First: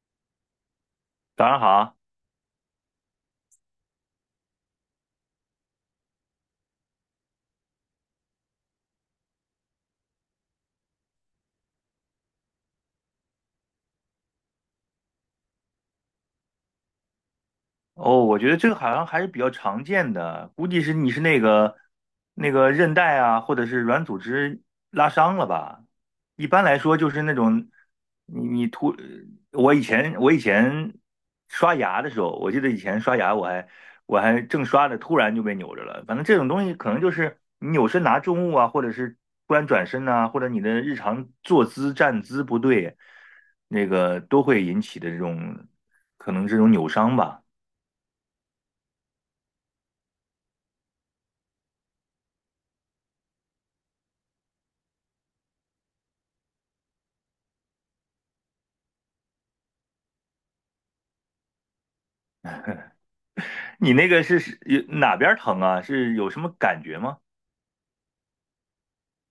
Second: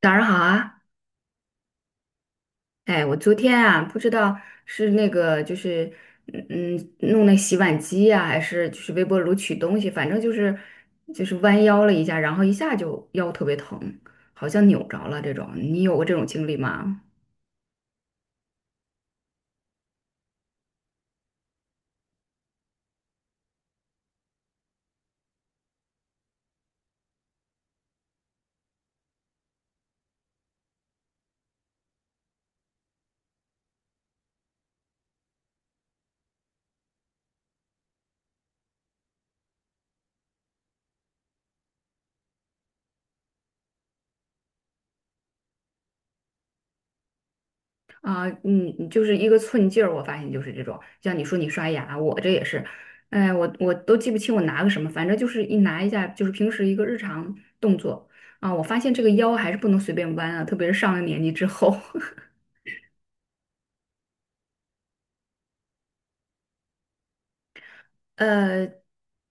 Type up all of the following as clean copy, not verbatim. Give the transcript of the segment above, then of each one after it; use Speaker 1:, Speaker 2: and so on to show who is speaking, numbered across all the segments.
Speaker 1: 早上好啊！
Speaker 2: 早上好。
Speaker 1: 哎，我昨天啊，不知道是那个就是嗯弄那洗碗机呀、还是就是微波炉取东西，反正就是弯腰了一下，然后一下就腰特别疼，好像扭着了这种。你有过这种经历吗？
Speaker 2: 哦，我觉得这个好像还是比较常见的，估计是你是那个韧带啊，或者是软组织拉伤了吧？一般来说就是那种你你突，我以前刷牙的时候，我记得以前刷牙我还正刷着，突然就被扭着了。反正这种东西可能就是你扭身拿重物啊，或者是突然转身呐、或者你的日常坐姿站姿不对，那个都会引起的这种可能这种扭伤吧。
Speaker 1: 啊，嗯，就是一个寸劲儿，我发现就是这种。像你说你刷牙，我这也是，哎，我都记不清我拿个什么，反正就是一拿一下，就是平时一个日常动作啊，我发现这个腰还是不能随便弯啊，特别是上了年纪之后。
Speaker 2: 你那个是有哪边儿疼啊？是有什么感觉吗？
Speaker 1: 呃，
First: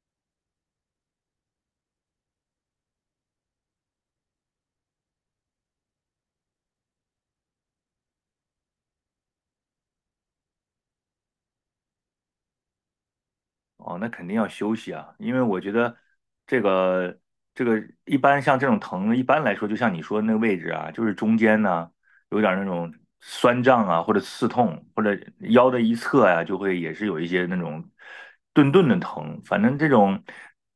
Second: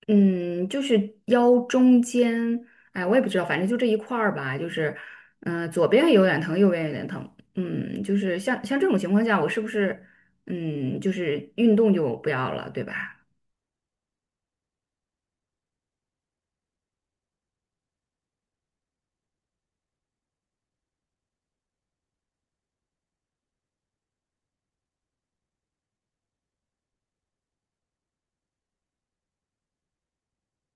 Speaker 1: 嗯，就是腰中间。哎，我也不知道，反正就这一块儿吧，就是，嗯、左边有点疼，右边有点疼，嗯，就是像这种情况下，我是不是，嗯，就是运动就不要了，对吧？
Speaker 2: 哦，那肯定要休息啊，因为我觉得这个这个一般像这种疼，一般来说就像你说的那个位置啊，就是中间呢有点儿那种酸胀啊，或者刺痛，或者腰的一侧呀、就会也是有一些那种顿顿的疼。反正这种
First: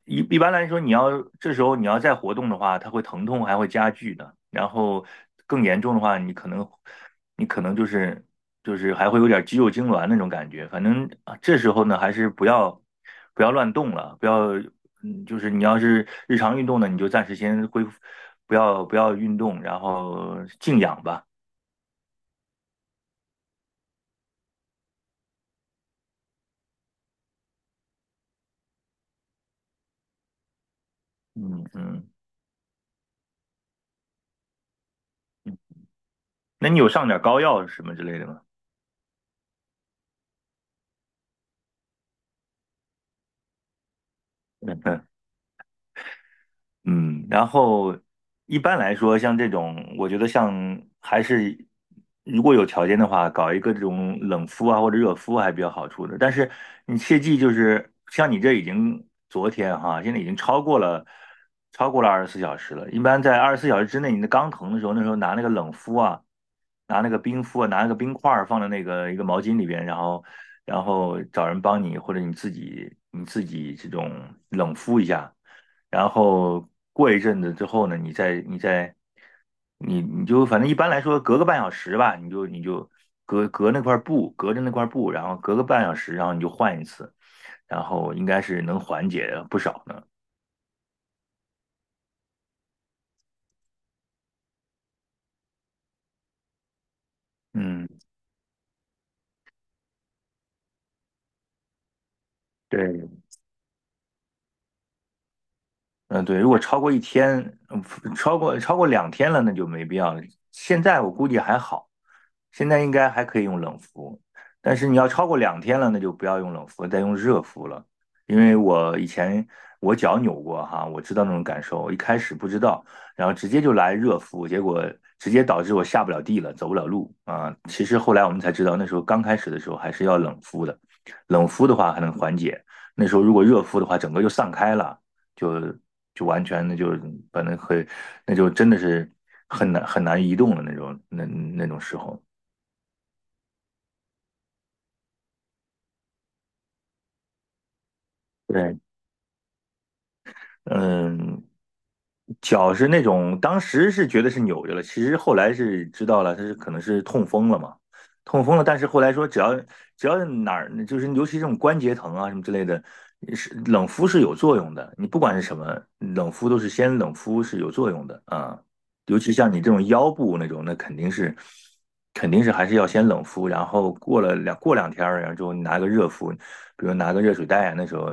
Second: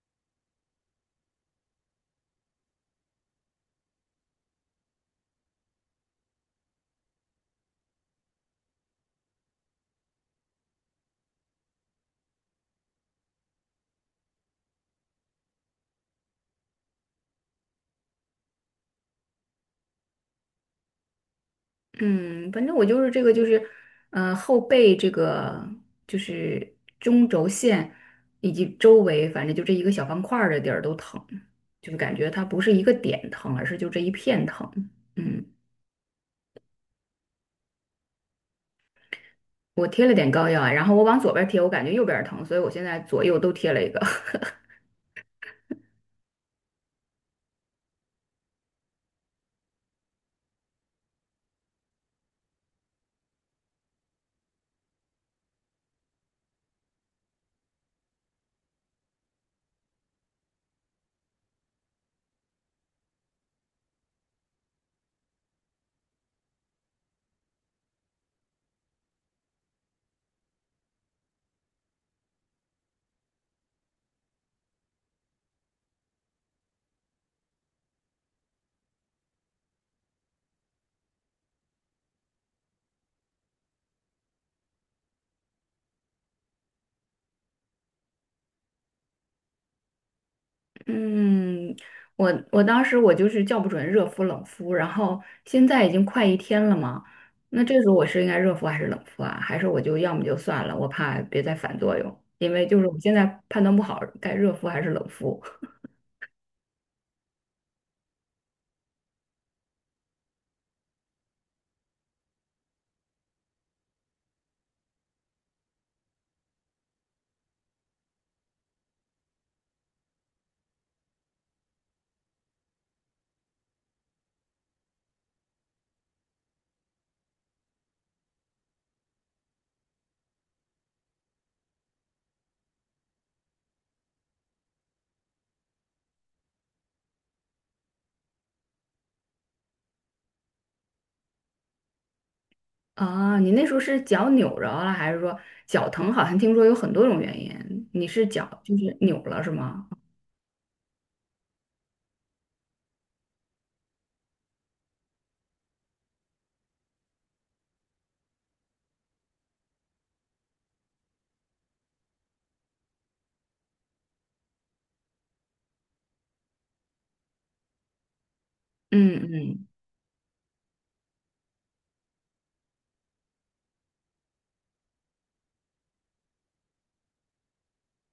Speaker 2: 一般来说，这时候你要再活动的话，它会疼痛还会加剧的。然后更严重的话，你可能就是还会有点肌肉痉挛那种感觉。反正啊，这时候呢，还是不要乱动了，不要就是你要是日常运动呢，你就暂时先恢复，不要运动，然后静养吧。
Speaker 1: 嗯，反正我就是这个，就是，嗯，后背这个就是中轴线以及周围，反正就这一个小方块儿的地儿都疼，
Speaker 2: 嗯
Speaker 1: 就是
Speaker 2: 嗯，
Speaker 1: 感觉它不是一个点疼，而是就这一片疼，嗯。
Speaker 2: 那你有上点膏药什么之类的吗？
Speaker 1: 我贴了点膏药啊，然后我往左边贴，我感觉右边疼，所以我现在左右都贴了一个。
Speaker 2: 嗯，然后一般来说，像这种，我觉得像还是如果有条件的话，搞一个这种冷敷啊或者热敷还比较好处的。但是你切记，就是像你这已经昨天哈，现在已经超过了二十四小时了。一般在二十四小时之内，你的刚疼的时候，那时候拿那个冷敷啊，拿那个冰敷啊，拿那个冰块儿放在那个一个毛巾里边，然后然后找人帮你，或者你自己这种冷敷一下。然后过一阵子之后呢，你再你再你你就反正一般来说隔个半小时吧，你就隔着那块布，然后隔个半小时，然后你就换一次，然后应该是能缓解不少呢。
Speaker 1: 嗯，我当时我就是叫不准热敷冷敷，然后现在已经快一天了嘛，那这时
Speaker 2: 嗯，
Speaker 1: 候我是应该热敷还是冷敷啊？还是我就要么就算了，我怕别再反作用，因为就是我
Speaker 2: 对，
Speaker 1: 现在判断不好该热敷还是冷敷
Speaker 2: 嗯，对，如果超过1天，嗯，超过两天了，那就没必要了。现在我估计还好，现在应该还可以用冷敷，但是你要超过两天了，那就不要用冷敷，再用热敷了。因为我以前我脚扭过哈，我知道那种感受，我一开始不知道，然后直接就来热敷，结果直接导致我下不了地了，走不了路啊。其实后来我们才知道，那时候刚开始的时候还是要冷敷的，冷敷的话还能缓解，那时候如果热敷的话，整个就散开了。就就完全那就是把那很那就真的是很难很难移动的那种那种时候。
Speaker 1: 啊。你那时候是脚扭着了，还是说脚疼？好像听说有很多种原因，你是脚就
Speaker 2: 对，
Speaker 1: 是扭了是吗？
Speaker 2: 嗯，脚是那种当时是觉得是扭着了，其实后来是知道了，他是可能是痛风了嘛，痛风了。但是后来说只要哪儿就是尤其这种关节疼啊什么之类的，是冷敷是有作用的。你不管是什么冷敷，都是先冷敷是有作用的啊。尤
Speaker 1: 嗯
Speaker 2: 其像你
Speaker 1: 嗯。
Speaker 2: 这种腰部那种，那肯定是肯定是还是要先冷敷，然后过两天儿，然后之后你拿个热敷，比如拿个热水袋啊，那时候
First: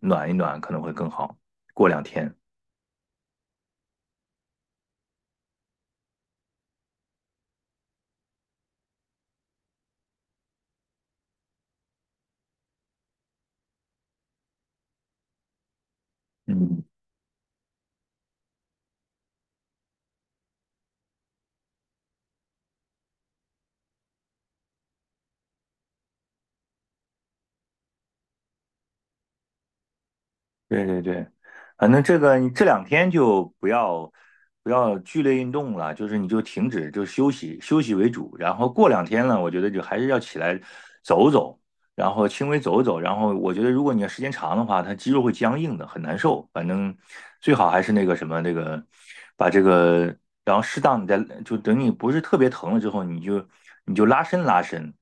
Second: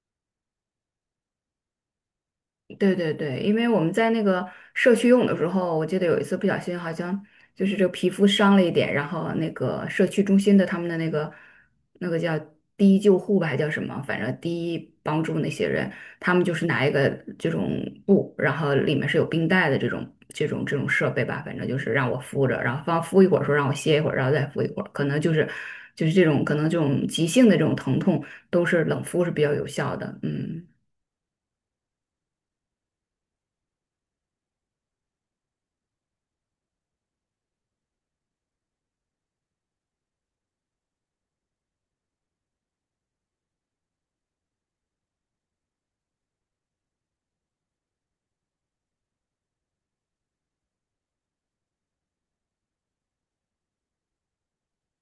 Speaker 2: 暖一暖可能会更好。过两天。
Speaker 1: 对对对，因为我们在那个社区用的时候，我记得有一次不小心好像就是这个皮肤伤了一点，然后那个社区中心的他们的那个叫第一救护吧，还叫什么，反正第一帮助那些人，他们就是
Speaker 2: 嗯，
Speaker 1: 拿一个这种布，然后里面是有冰袋的这种设备吧，反正就是让我敷着，然后放敷一会儿，说让我歇一会儿，然后再敷一会儿，可能就是这种可能这种急性的这种疼痛都是冷敷是比较有效的，嗯。
Speaker 2: 对对对，反正这个你这2天就不要剧烈运动了，就是你就停止，就休息休息为主。然后过两天呢，我觉得就还是要起来走走，然后轻微走走。然后我觉得如果你要时间长的话，它肌肉会僵硬的，很难受。反正最好还是那个什么那个把这个，然后适当你再就等你不是特别疼了之后，你就拉伸拉伸。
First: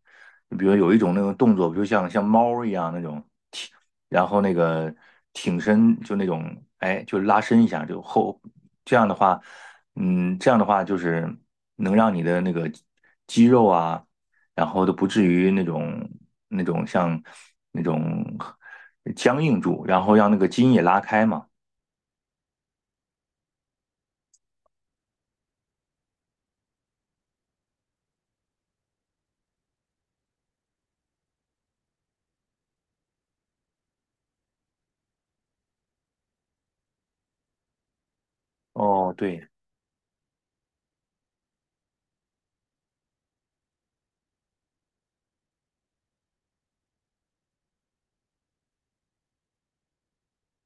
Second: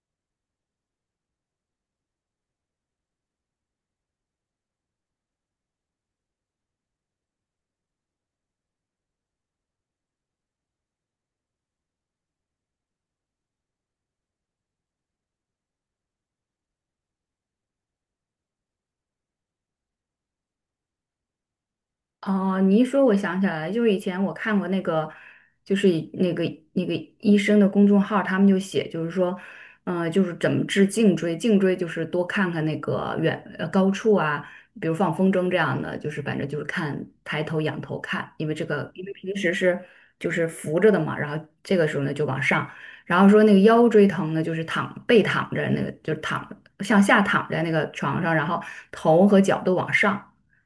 Speaker 2: 比如有一种那种动作，比如像猫一样那种踢然后那个挺身就那种，哎，就拉伸一下，就后，这样的话，嗯，这样的话就是能让你的那个肌肉啊，然后都不至于那种像那种僵硬住，然后让那个筋也拉开嘛。
Speaker 1: 哦，你一说，我想起来了，就是以前我看过那个，就是以那个那个医生的公众号，他们就写，就是说，就是怎么治颈椎，颈椎就是多看看那个远高处啊，比如放风筝这样的，就是反正就是看抬头仰头看，因为这个因为
Speaker 2: 哦，
Speaker 1: 平
Speaker 2: 对，
Speaker 1: 时是就是扶着的嘛，然后这个时候呢就往上，然后说那个腰椎疼呢，就是躺背躺着那个，就是躺向下躺在那个床上，然后头和脚都往上。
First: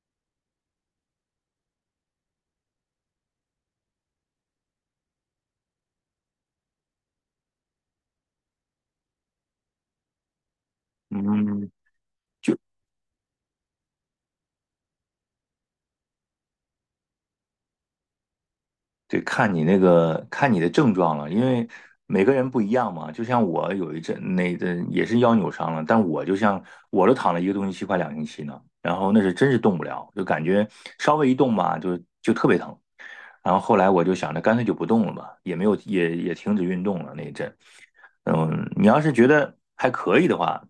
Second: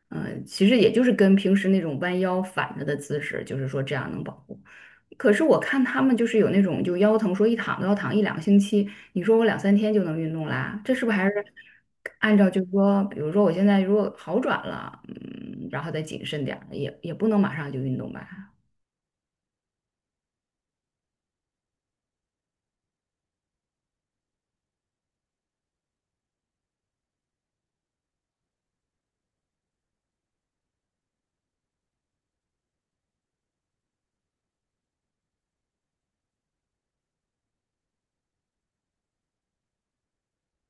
Speaker 1: 嗯，其实也就是跟平时那种弯腰反着的姿势，就是说这样能保护。可是我看他们就是有那种就腰疼，说一躺都要躺一两个星期，你说我两三天就能运动啦？这是不是还是
Speaker 2: 嗯，
Speaker 1: 按照就是说，比如说我现在如果好转了，嗯，然后再谨慎点儿，也不能马上就运动吧？
Speaker 2: 对，看你的症状了，因为每个人不一样嘛。就像我有一阵那个也是腰扭伤了，但我就像我都躺了1个多星期，快2星期呢。然后那是真是动不了，就感觉稍微一动吧，就特别疼。然后后来我就想着干脆就不动了吧，也没有也也停止运动了那一阵。嗯，你要是觉得还可以的话，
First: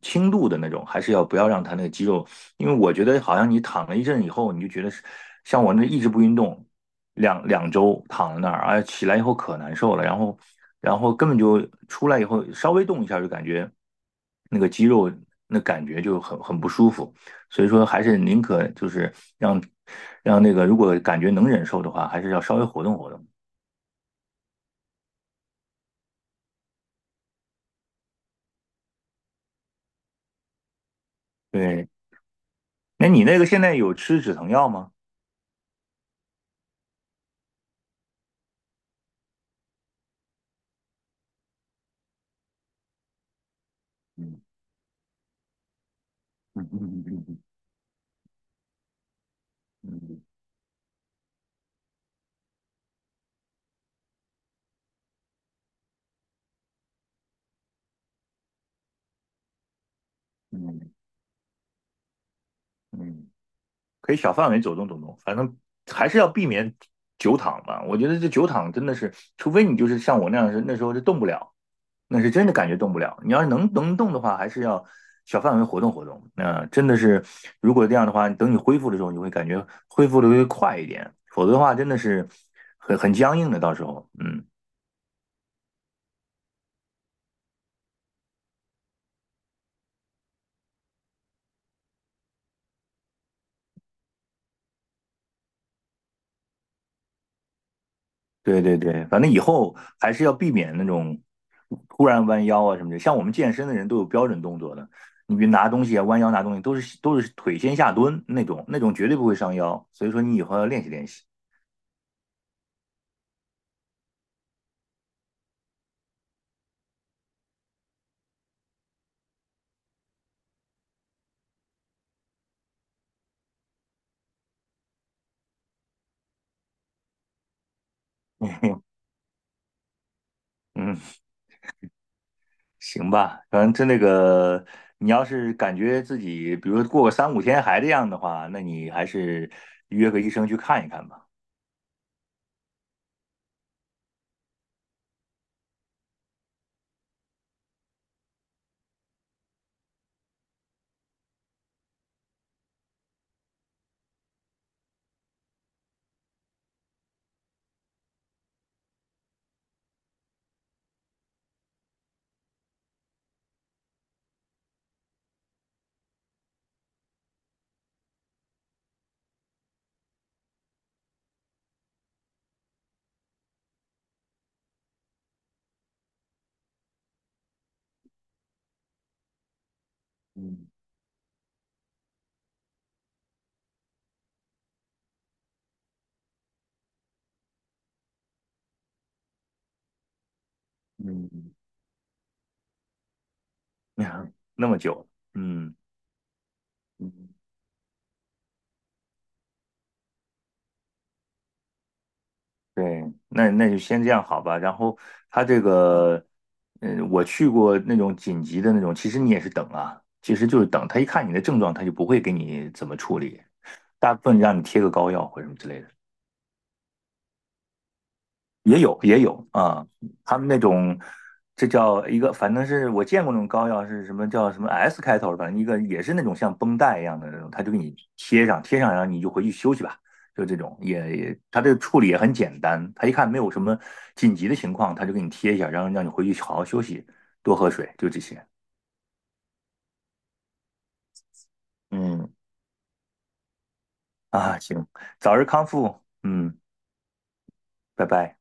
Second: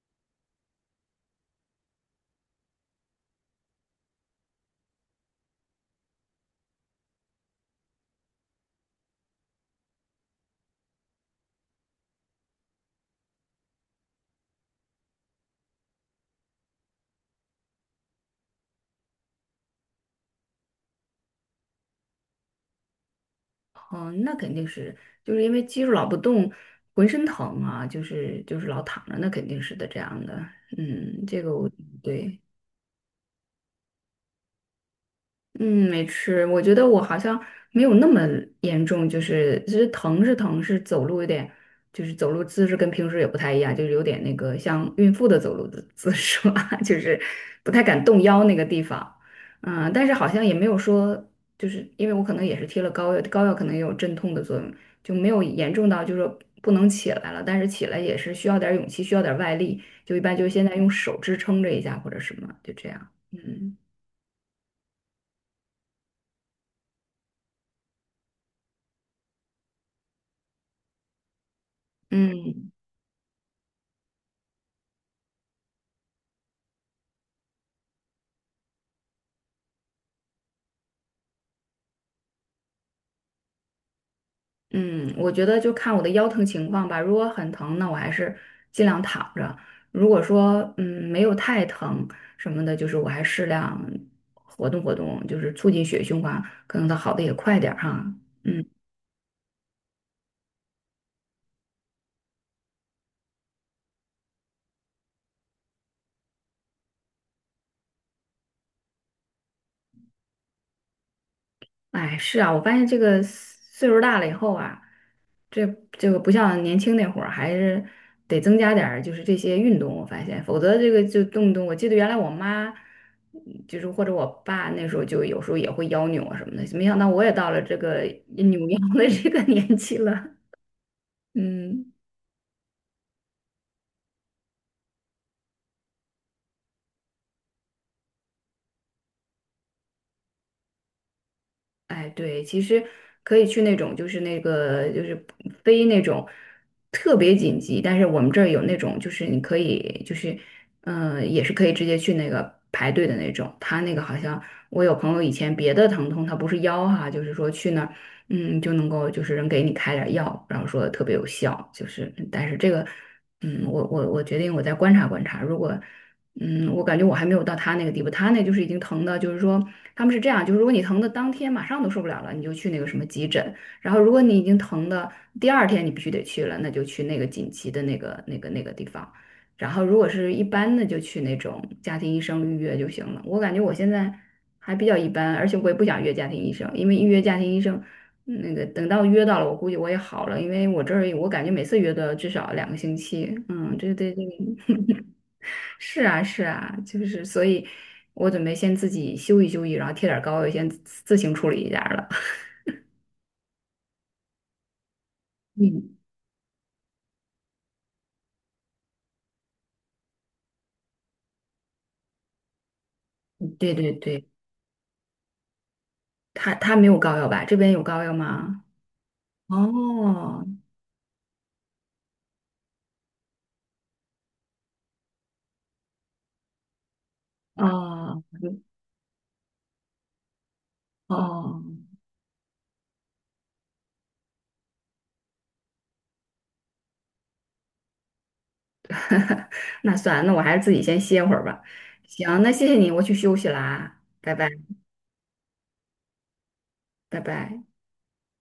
Speaker 2: 轻度的那种还是要不要让他那个肌肉，因为我觉得好像你躺了一阵以后，你就觉得是像我那一直不运动。两周躺在那儿，哎，起来以后可难受了，然后根本就出来以后稍微动一下就感觉那个肌肉那感觉就很不舒服，所以说还是宁可就是让那个如果感觉能忍受的话，还是要稍微活动活动。
Speaker 1: 嗯，那肯定是就是因为肌肉老不动，浑身疼啊，就是老躺着，那肯定是的这样的。嗯，这个我
Speaker 2: 对，
Speaker 1: 对。
Speaker 2: 那你那个现在有吃止疼药吗？
Speaker 1: 嗯，没吃。我觉得我好像没有那么严重，就是其实疼是疼，是走路有点，就是走路姿势跟平时也不太一样，就是有点那个像孕妇的走路的姿势吧，
Speaker 2: 嗯
Speaker 1: 就
Speaker 2: 嗯
Speaker 1: 是
Speaker 2: 嗯
Speaker 1: 不太敢动腰那个地方。嗯，但是
Speaker 2: 嗯
Speaker 1: 好像也没有说，就是因为我可能也是贴了膏药，膏药可能也有镇痛的作用，就没有严重到就是说不能起来了，但是起来也是需要点儿勇气，需要点儿外力，就一般就是现
Speaker 2: 嗯
Speaker 1: 在用
Speaker 2: 嗯
Speaker 1: 手支撑着一下或者什么，就这样。
Speaker 2: 嗯，
Speaker 1: 嗯
Speaker 2: 可以小范围走动走动，反正还是要避免久躺吧。我觉得这久躺真的是，除非你就是像我那样是那时候就动不了。那是真的感
Speaker 1: 嗯。
Speaker 2: 觉动不了。你要是能动的话，还是要小范围活动活动。那真的是，如果这样的话，等你恢复的时候，你会感觉恢复的会快一点，否则的话，真的是很僵硬的。到时候，嗯，
Speaker 1: 嗯，我觉得就看我的腰疼情况吧。如果很疼，那我还是尽量躺着；如果说嗯没有太疼什么的，就是我还适量活动活动，就是促进血液循环，可能它好的也快点儿哈。
Speaker 2: 对
Speaker 1: 嗯，
Speaker 2: 对对，反正以后还是要避免那种突然弯腰啊什么的。像我们健身的人都有标准动作的，你比如拿东西啊、弯腰拿东西，都是腿先下蹲那种，那种绝对不会伤腰。所以说，你以后要练习练习。
Speaker 1: 哎，是啊，我发现这个岁数大了以后啊，这这个不像年轻那会儿，还是得增加点儿就是这些运动，我发现，否则这个就动不动，我记得原来我妈，嗯就是或者我爸那时候就有时候也会腰扭啊什么的，没想到我也到了这个扭腰的这个年纪了，
Speaker 2: 嗯。
Speaker 1: 嗯。
Speaker 2: 行吧，反正这那个，你要是感觉自己，比如说过个3到5天还这样的话，那你还是约个医生去看一看吧。
Speaker 1: 哎，对，其实可以去那种，就是那个，就是非那种特别紧急，但是我们这儿有那种，就是你可以，就是，嗯、也是可以直接去那个排队的那种。他那个好像我有朋友以前别的疼痛，他不是腰哈，就是说去那儿，嗯，就能够就是人给你开点儿药，然后说特别有效，就是，但是这个，嗯，我决定我再观察观察，如果。嗯，我感觉我还没有到他那个地步，他那就是已经疼的，就是说他们是这样，就是如果你疼的当天马上都受不了了，你就去那个什么急诊，然后如果你已经疼的第二天你必须得去了，那就去那个紧急的那个地方，然后如果是一
Speaker 2: 嗯
Speaker 1: 般的就去那种家庭医生预约就行了。我感觉我现在还比较一般，而且我也不想约家庭医生，因为预约家庭医生嗯那个等到约到了，我估计我也好了，因为我这儿我感觉
Speaker 2: 嗯
Speaker 1: 每次约都要至少两个星期，嗯，这。
Speaker 2: 那么 久。嗯，
Speaker 1: 是啊，是啊，就是
Speaker 2: 嗯
Speaker 1: 所以，我准备先自己休息休息，然后贴点儿膏药，先自自行处理一下儿了。
Speaker 2: 对，那那就先这样好吧。然后他这 个，嗯，我去过那种紧急的那种，其实你也是等啊，其实就是等他一看你的症状，他就不会给你怎么处理，
Speaker 1: 嗯，对对
Speaker 2: 大部
Speaker 1: 对，
Speaker 2: 分让你贴个膏药或者什么之类的。
Speaker 1: 他没有膏药吧？这边有膏药吗？
Speaker 2: 也有也有啊，他
Speaker 1: 哦，
Speaker 2: 们那种，这叫一个，反正是我见过那种膏药，是什么叫什么 S 开头，反正一个也是那种像绷带一样的那种，他就给你
Speaker 1: 哦，
Speaker 2: 贴上，贴上然后你就回去休息吧，就这种，他
Speaker 1: 哦，
Speaker 2: 这个处理也很简单，他一看没有什么紧急的情况，他就给你贴一下，然后让你回去好好休息，多喝水，就这些。
Speaker 1: 那算了，那我还是自己先歇会儿吧。
Speaker 2: 嗯，
Speaker 1: 行，那谢谢你，我去休息啦，拜拜，
Speaker 2: 啊，行，早日康复，嗯，
Speaker 1: 拜拜。
Speaker 2: 拜拜。